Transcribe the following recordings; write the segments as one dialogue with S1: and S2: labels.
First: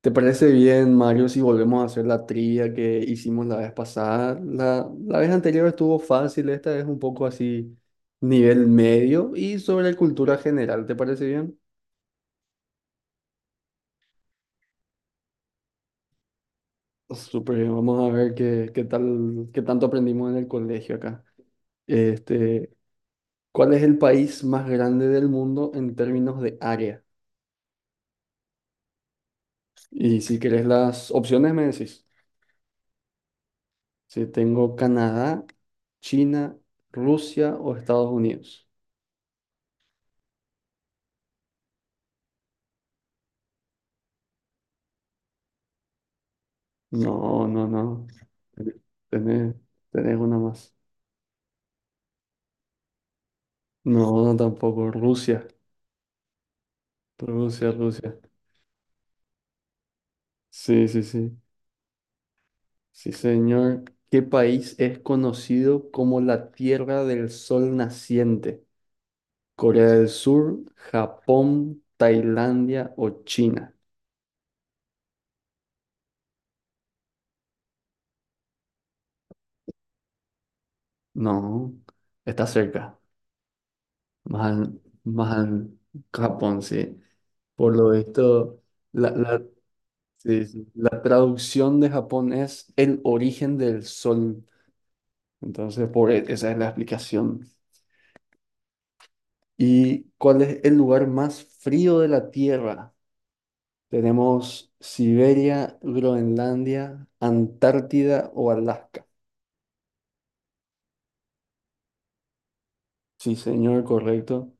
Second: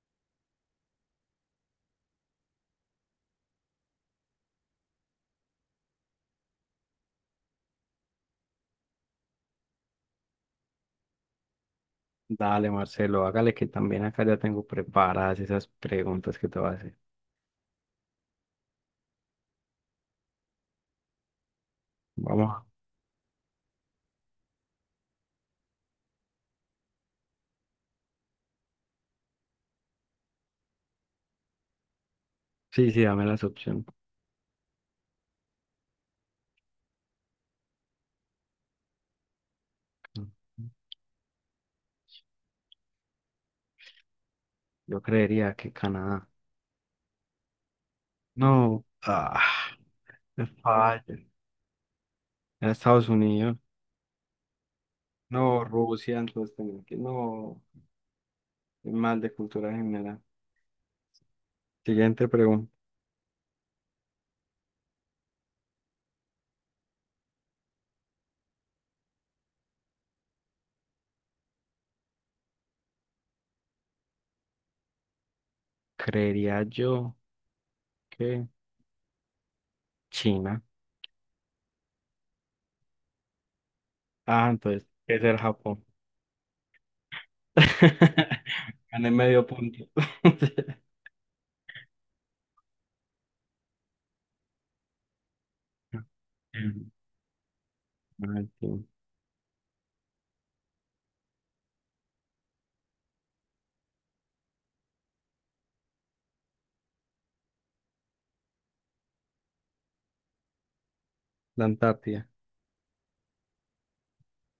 S1: ¿Te parece bien, Mario, si volvemos a hacer la trivia que hicimos la vez pasada? La vez anterior estuvo fácil, esta es un poco así, nivel medio y sobre cultura general, ¿te parece bien?
S2: Dale, Marcelo, hágale que también acá ya tengo preparadas esas preguntas que te voy a hacer.
S1: Súper bien, vamos a ver qué tal, qué tanto aprendimos en el colegio acá.
S2: Vamos.
S1: Este, ¿Cuál es el país más grande del mundo en términos de área? Y si querés las opciones me decís,
S2: Sí, sí, dame las opciones.
S1: si tengo Canadá, China, Rusia o Estados Unidos.
S2: Yo creería que Canadá.
S1: No, no, no.
S2: No,
S1: Tenés, tenés una
S2: me
S1: más.
S2: falla. Era Estados Unidos.
S1: No, no tampoco. Rusia.
S2: No, Rusia, entonces tengo que. No,
S1: Rusia, Rusia.
S2: soy mal de cultura general.
S1: Sí, sí, sí.
S2: Siguiente pregunta.
S1: Sí, señor. ¿Qué país es conocido como la Tierra del Sol Naciente? ¿Corea del Sur, Japón, Tailandia o China?
S2: Creería yo que China.
S1: No, está cerca. Más
S2: Ah,
S1: al,
S2: entonces, ¿qué es
S1: más
S2: el
S1: al
S2: Japón?
S1: Japón, sí. Por lo visto, la,
S2: Gané
S1: la-
S2: medio punto.
S1: sí, sí. La traducción de Japón es el origen del sol. Entonces, esa es la explicación.
S2: Ujú.
S1: ¿Y cuál es el lugar más frío de la Tierra? Tenemos Siberia, Groenlandia, Antártida o Alaska.
S2: La Antártida.
S1: Sí, señor, correcto.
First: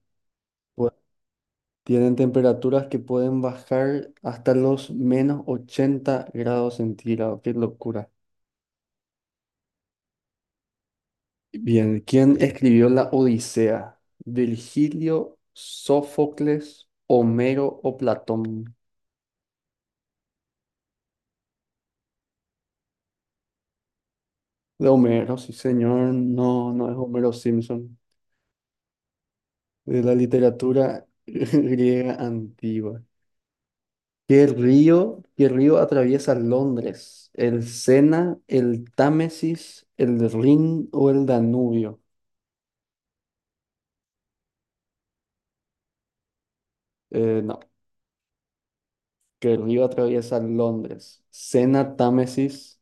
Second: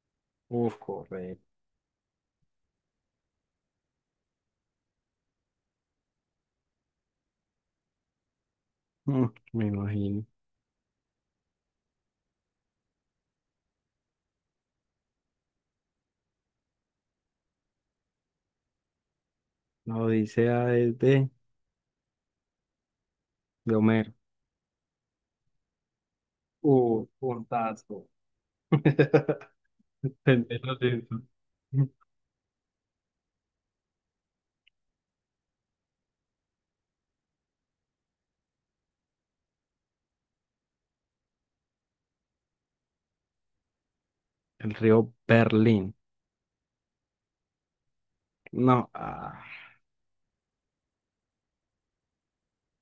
S2: Uf,
S1: Pu-
S2: correcto.
S1: Tienen temperaturas que pueden bajar hasta los menos 80 grados centígrados. Qué locura.
S2: Mm, Me imagino.
S1: Bien, ¿quién escribió la Odisea? ¿Virgilio, Sófocles, Homero o Platón?
S2: La Odisea es de Homero.
S1: De Homero, sí señor, no, no es
S2: Uf,
S1: Homero Simpson,
S2: puntazo.
S1: de la
S2: Entendí lo de
S1: literatura
S2: eso.
S1: griega antigua. ¿Qué río atraviesa Londres? ¿El Sena, el Támesis, el Rin o el Danubio?
S2: El río Berlín.
S1: No,
S2: No,
S1: ¿qué río atraviesa Londres? ¿Sena, Támesis,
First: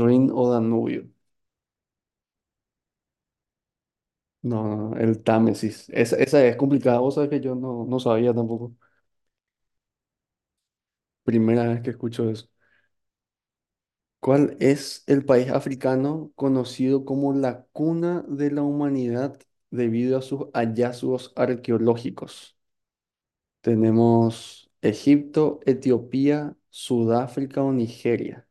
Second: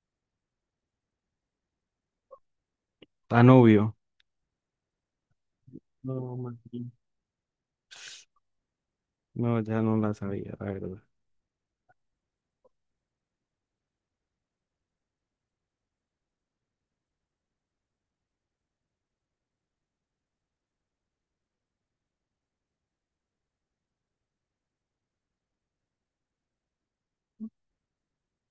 S1: Rin o Danubio?
S2: Danubio.
S1: No, el Támesis. Esa,
S2: No,
S1: esa es
S2: imagino,
S1: complicada, vos sabés que yo no, no sabía tampoco.
S2: no, ya no la sabía, la verdad.
S1: Primera vez que escucho eso. ¿Cuál es el país africano conocido como la cuna de la humanidad debido a sus hallazgos arqueológicos? Tenemos Egipto, Etiopía, Sudáfrica o Nigeria.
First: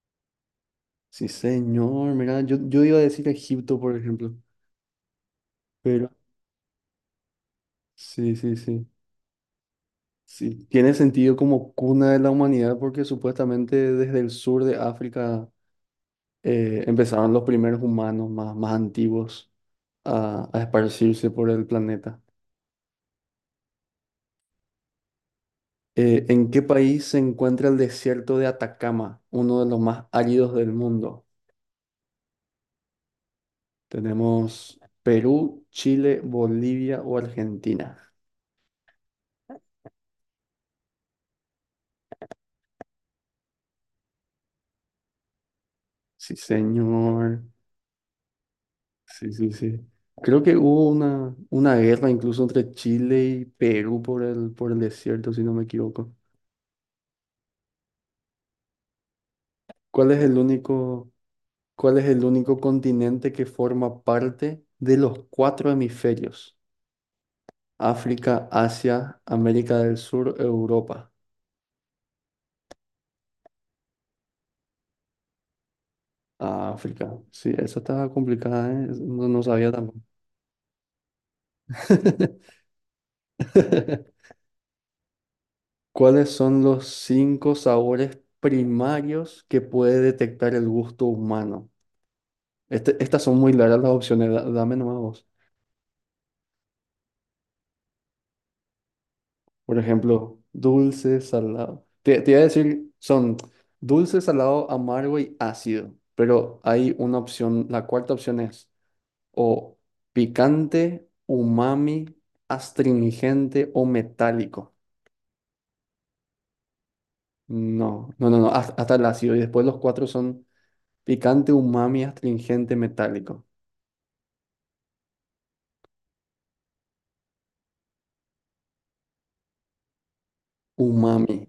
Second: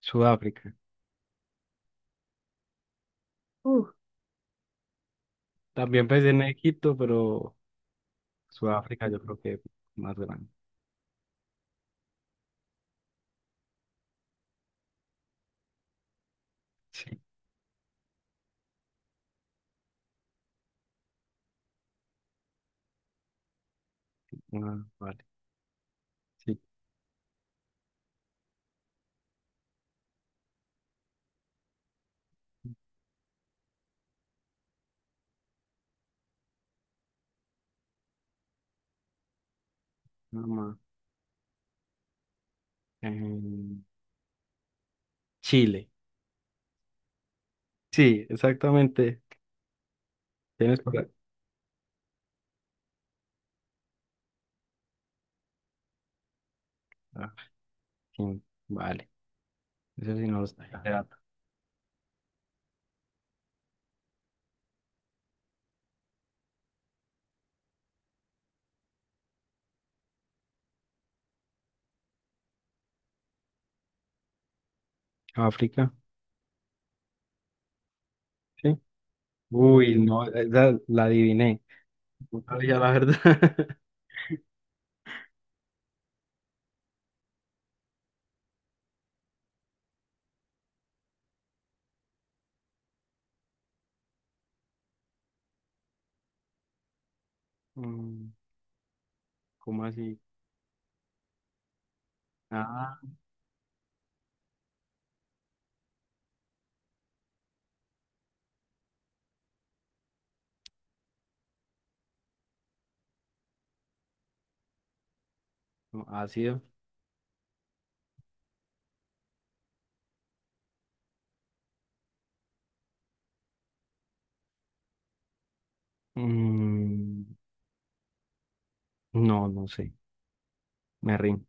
S2: Sudáfrica.
S1: Sí, señor, mira, yo iba a decir Egipto,
S2: Uf.
S1: por ejemplo,
S2: También
S1: pero
S2: pensé en Egipto, pero
S1: sí, sí, sí.
S2: Sudáfrica yo creo que es más grande.
S1: Sí, tiene sentido como cuna de la humanidad porque supuestamente desde el sur de África
S2: Sí.
S1: empezaron los primeros humanos más antiguos a esparcirse por el planeta.
S2: Ah, vale.
S1: ¿En
S2: Sí.
S1: qué país se encuentra el desierto de Atacama, uno de los más áridos del mundo? Tenemos Perú, Chile, Bolivia o Argentina.
S2: Nada más. Em, Chile.
S1: Sí, señor.
S2: Sí, exactamente.
S1: Sí, sí, sí. Creo que
S2: ¿Tienes
S1: hubo
S2: por ahí?
S1: una guerra incluso entre Chile y Perú por el desierto, si no me equivoco.
S2: Ah, sí, vale,
S1: ¿Cuál
S2: eso
S1: es
S2: sí
S1: el
S2: no lo sabía. Espera.
S1: único, ¿cuál es el único continente que forma parte de los cuatro hemisferios? África, Asia, América del Sur, Europa.
S2: África,
S1: Ah, África. Sí, esa estaba complicada,
S2: sí.
S1: ¿eh? No, no sabía
S2: Uy,
S1: tampoco.
S2: no, esa la adiviné. No sabía la verdad.
S1: ¿Cuáles son los cinco sabores primarios que puede detectar el gusto humano? Estas son muy largas las opciones, dame nomás vos.
S2: Mm,
S1: Por
S2: ¿Cómo así?
S1: ejemplo, dulce, salado. Te iba a decir,
S2: Ah,
S1: son dulce, salado, amargo y ácido. Pero hay una opción, la cuarta opción es o picante, umami, astringente o metálico.
S2: no, ácido.
S1: No, no, no, no, hasta, el ácido. Y después los cuatro son picante, umami, astringente, metálico.
S2: Mm, no, no sé. Me
S1: Umami,
S2: rindo.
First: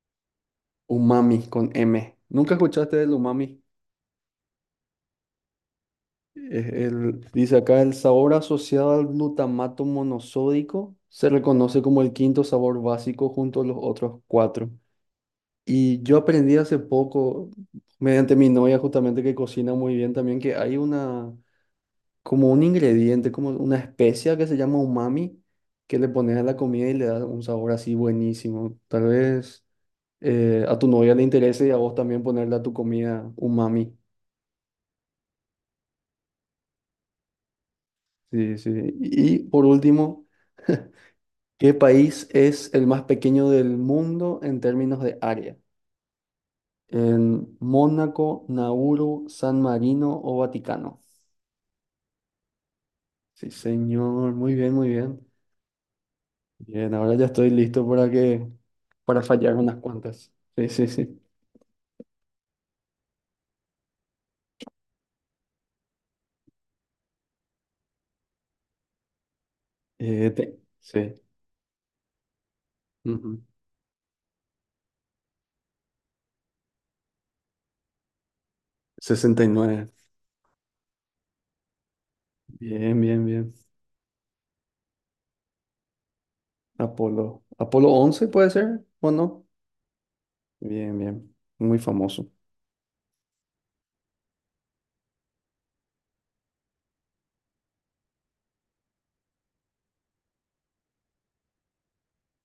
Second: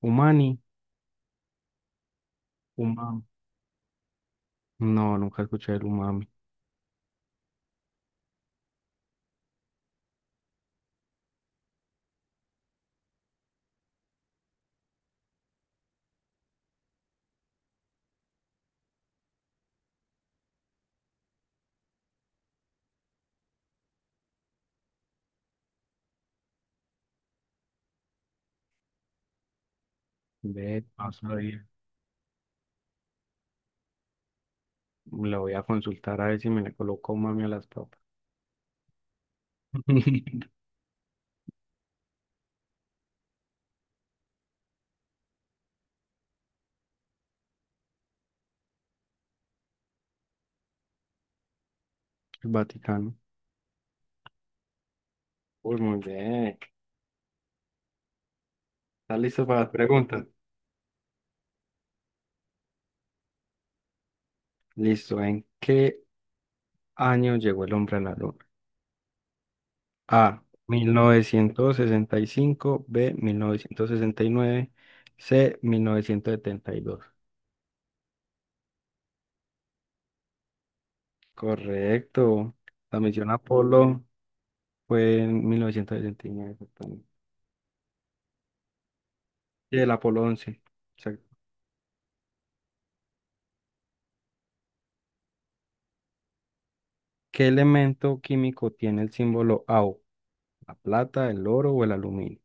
S2: Umani,
S1: umami con M. ¿Nunca escuchaste del
S2: umami.
S1: umami?
S2: No, nunca escuché el umami.
S1: Dice acá, el sabor asociado al glutamato monosódico se reconoce como el quinto sabor básico junto a los otros cuatro. Y yo aprendí hace poco, mediante mi novia justamente que cocina muy bien también, que hay una, como un ingrediente, como una especia que se llama umami, que le pones a la comida y le da un sabor así buenísimo. Tal vez a
S2: Ve,
S1: tu
S2: no
S1: novia le interese
S2: sabía.
S1: y a vos también ponerle a tu comida umami.
S2: La voy a consultar a ver si me le coloco umami a las papas.
S1: Sí, sí. Y por último...
S2: El
S1: ¿Qué país es el más pequeño del mundo en términos de área? En Mónaco, Nauru, San Marino o Vaticano.
S2: Vaticano.
S1: Sí, señor, muy bien, muy bien.
S2: Uy, muy bien.
S1: Bien, ahora ya estoy listo
S2: ¿Estás
S1: para
S2: listo
S1: fallar
S2: para las
S1: unas
S2: preguntas?
S1: cuantas. Sí, sí, sí.
S2: Listo. ¿En qué año llegó el hombre a la luna? A, mil
S1: Sí.
S2: novecientos sesenta y cinco. B,
S1: Ujú.
S2: 1969. C, 1972.
S1: 69.
S2: Correcto.
S1: Bien,
S2: La
S1: bien,
S2: misión
S1: bien.
S2: Apolo fue en 1969. Exactamente.
S1: Apolo. Apolo 11 puede ser, ¿o no?
S2: Y el Apolo 11.
S1: Bien, bien.
S2: Exacto.
S1: Muy famoso.
S2: ¿Qué elemento químico tiene el símbolo AU? ¿La plata, el oro o el aluminio?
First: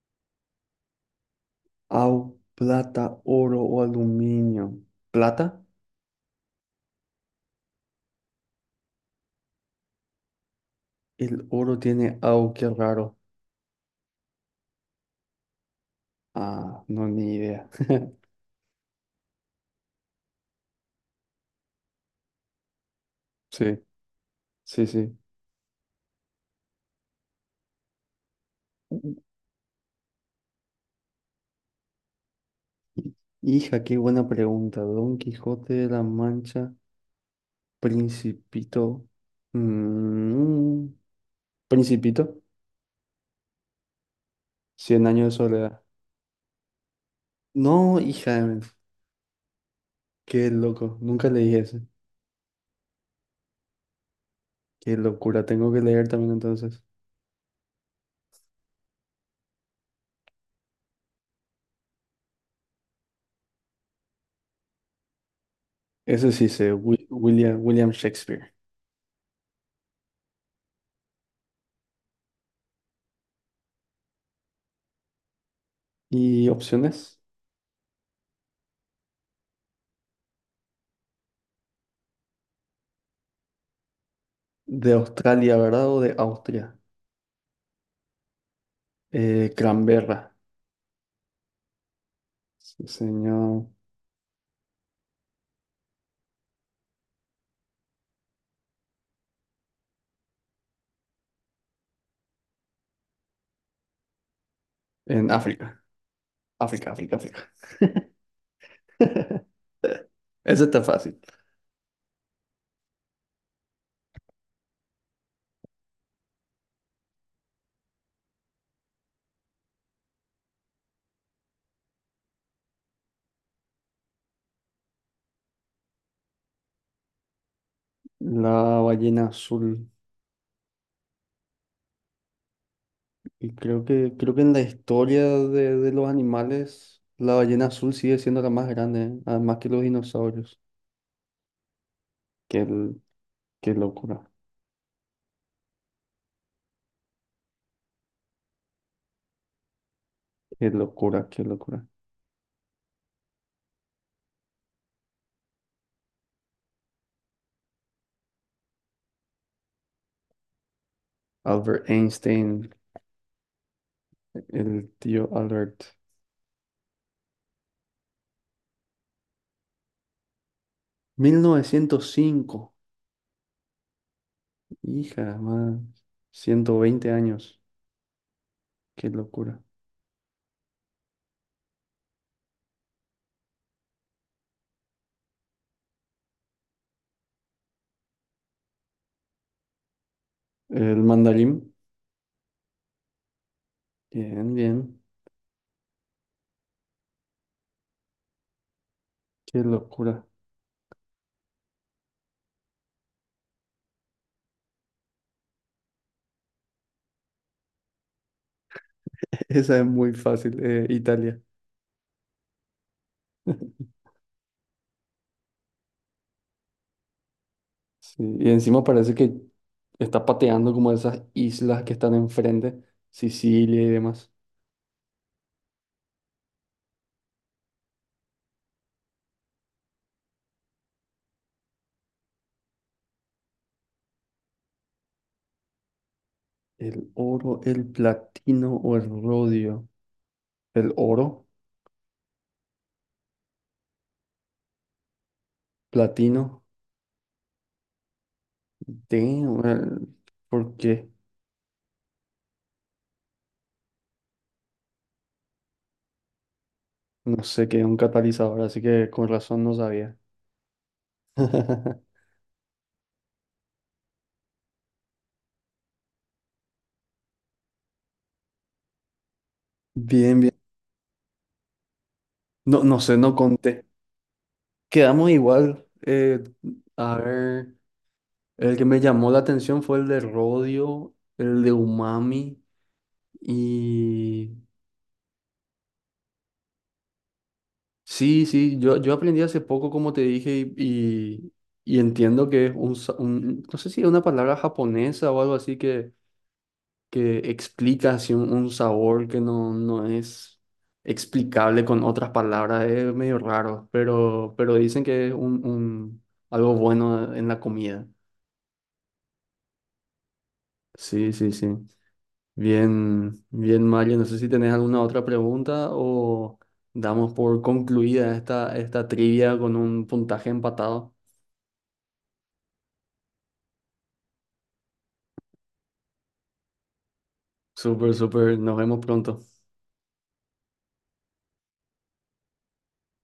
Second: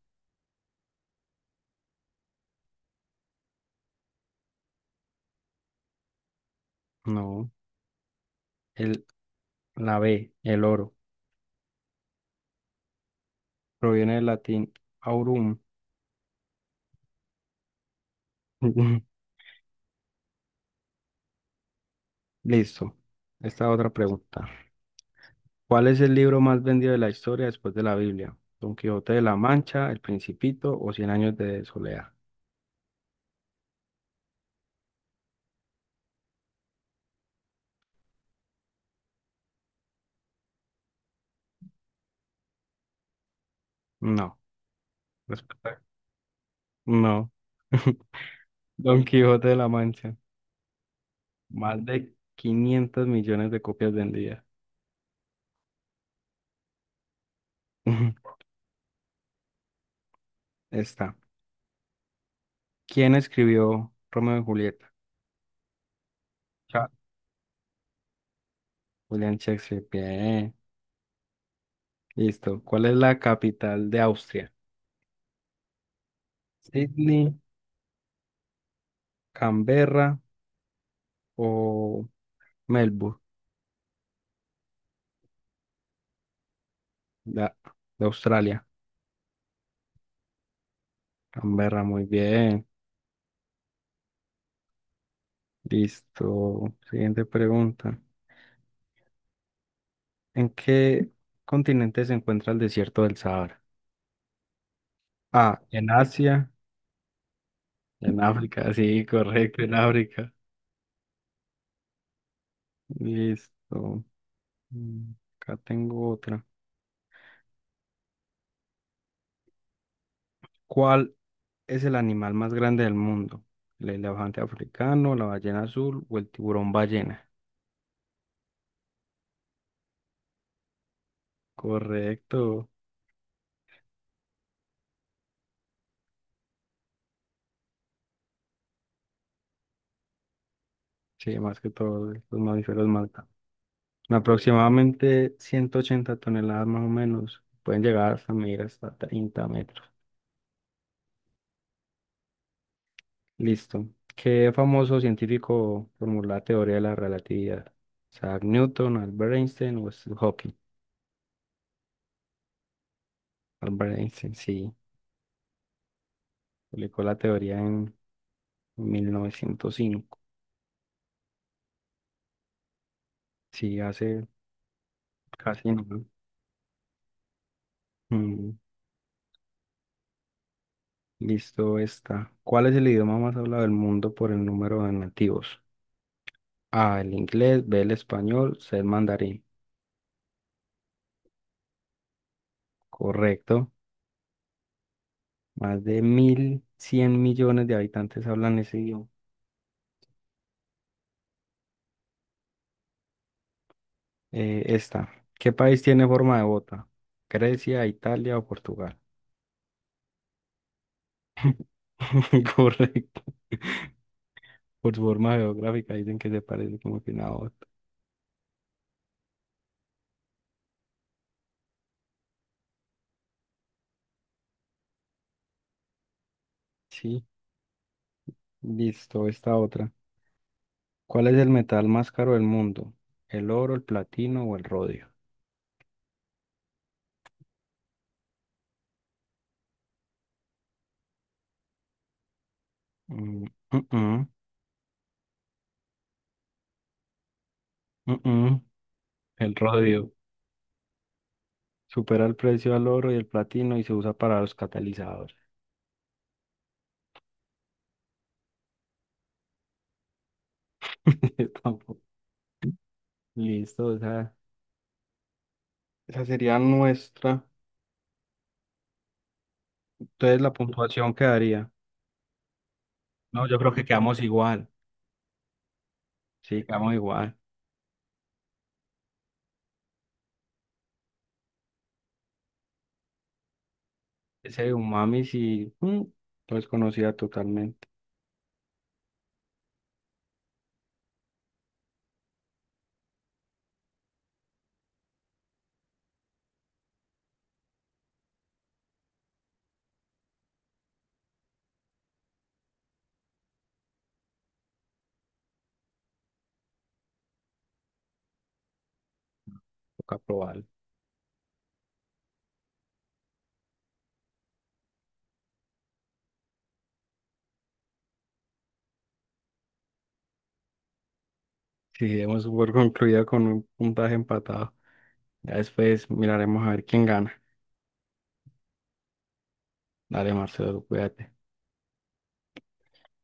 S1: Au, plata, oro o aluminio. ¿Plata?
S2: No, el, la B, el oro.
S1: El oro tiene au, qué raro.
S2: Proviene del latín aurum.
S1: Ah, no, ni idea.
S2: Listo. Esta
S1: Sí,
S2: otra pregunta.
S1: sí, sí.
S2: ¿Cuál es el libro más vendido de la historia después de la Biblia? ¿Don Quijote de la Mancha, El Principito o Cien años de soledad?
S1: Hija, qué buena pregunta. Don Quijote de la Mancha, Principito. Mm, Principito,
S2: No.
S1: Cien años de
S2: Respuesta-
S1: soledad.
S2: No.
S1: No, hija,
S2: Don Quijote de la Mancha.
S1: qué loco. Nunca leí ese.
S2: Más de 500 millones de copias vendidas.
S1: Qué locura. Tengo que leer también entonces.
S2: Está. ¿Quién escribió Romeo y Julieta?
S1: Ese sí sé,
S2: Cha-
S1: William, William Shakespeare.
S2: William Shakespeare. Bien. Listo. ¿Cuál es la capital de Austria?
S1: ¿Y opciones?
S2: Sydney, Canberra o Melbourne,
S1: De Australia, ¿verdad? O de Austria.
S2: de, de Australia.
S1: Canberra.
S2: Canberra, muy bien.
S1: Sí, señor.
S2: Listo. Siguiente pregunta. ¿En qué continente se encuentra el desierto del Sahara?
S1: En
S2: A,
S1: África.
S2: en Asia,
S1: África, África, África.
S2: en África, sí, correcto, en África.
S1: Eso está fácil.
S2: Listo. Mm, Acá tengo otra. ¿Cuál es el animal más grande del mundo? ¿El elefante africano, la ballena azul o el tiburón ballena?
S1: La ballena azul.
S2: Correcto.
S1: Y creo que en la historia de los animales, la ballena azul sigue siendo la más grande, ¿eh? Además que los dinosaurios.
S2: Sí, más que todo, los
S1: Qué,
S2: mamíferos
S1: l-
S2: más grandes.
S1: qué locura,
S2: Aproximadamente 180 toneladas más o menos. Pueden llegar hasta medir hasta 30 metros.
S1: qué locura, qué locura.
S2: Listo. ¿Qué famoso científico formuló la teoría de la relatividad? Isaac Newton, Albert Einstein o Stephen Hawking.
S1: Albert Einstein,
S2: Albert Einstein, sí.
S1: el tío Albert.
S2: Publicó la teoría en 1905.
S1: 1905.
S2: Sí, hace
S1: Hija,
S2: casi
S1: más
S2: nada.
S1: 120 años.
S2: Mm,
S1: Qué locura.
S2: Listo, está. ¿Cuál es el idioma más hablado del mundo por el número de nativos? A, el inglés, B, el español, C, el mandarín.
S1: El mandarín.
S2: Correcto.
S1: Bien, bien.
S2: Más de 1100 millones de habitantes hablan ese idioma.
S1: Qué locura.
S2: Esta. ¿Qué país tiene forma de bota? ¿Grecia, Italia o Portugal?
S1: Esa es muy fácil, Italia.
S2: Correcto. Por su forma geográfica dicen que se parece como que una bota.
S1: Sí, y encima parece que está pateando como esas islas que están enfrente, Sicilia y demás.
S2: Sí, listo, esta otra. ¿Cuál es el metal más caro del mundo? ¿El oro, el platino o el rodio?
S1: El oro, el platino o el rodio. El oro,
S2: Mm, mm, mm,
S1: platino,
S2: mm, mm. El
S1: damn,
S2: rodio.
S1: ¿por qué?
S2: Supera el precio al oro y el platino y se usa para los catalizadores.
S1: No sé qué es un catalizador, así que con razón no sabía.
S2: Yo tampoco. Listo, esa sería nuestra.
S1: Bien,
S2: Entonces la
S1: bien.
S2: puntuación quedaría.
S1: No, no sé, no
S2: No, yo creo
S1: conté.
S2: que quedamos igual.
S1: Quedamos igual.
S2: Sí, quedamos
S1: A
S2: igual.
S1: ver. El que me llamó la atención fue el de Rodio, el de Umami y...
S2: Ese de umami sí, no es conocida totalmente.
S1: Sí, sí, yo aprendí hace poco, como te dije, y entiendo que es un, no sé si es una palabra japonesa o algo así que explica así un sabor que no, no es explicable con otras palabras, es medio raro, pero dicen que es algo bueno en la comida.
S2: Toca probarlo.
S1: Sí, sí, sí. Bien, bien, Mario. No sé si tenés alguna otra pregunta o damos por concluida esta, esta trivia con un puntaje empatado.
S2: Sí, hemos por concluido con un puntaje empatado. Ya después miraremos a ver quién gana.
S1: Súper, súper. Nos vemos pronto.
S2: Dale, Marcelo, cuídate.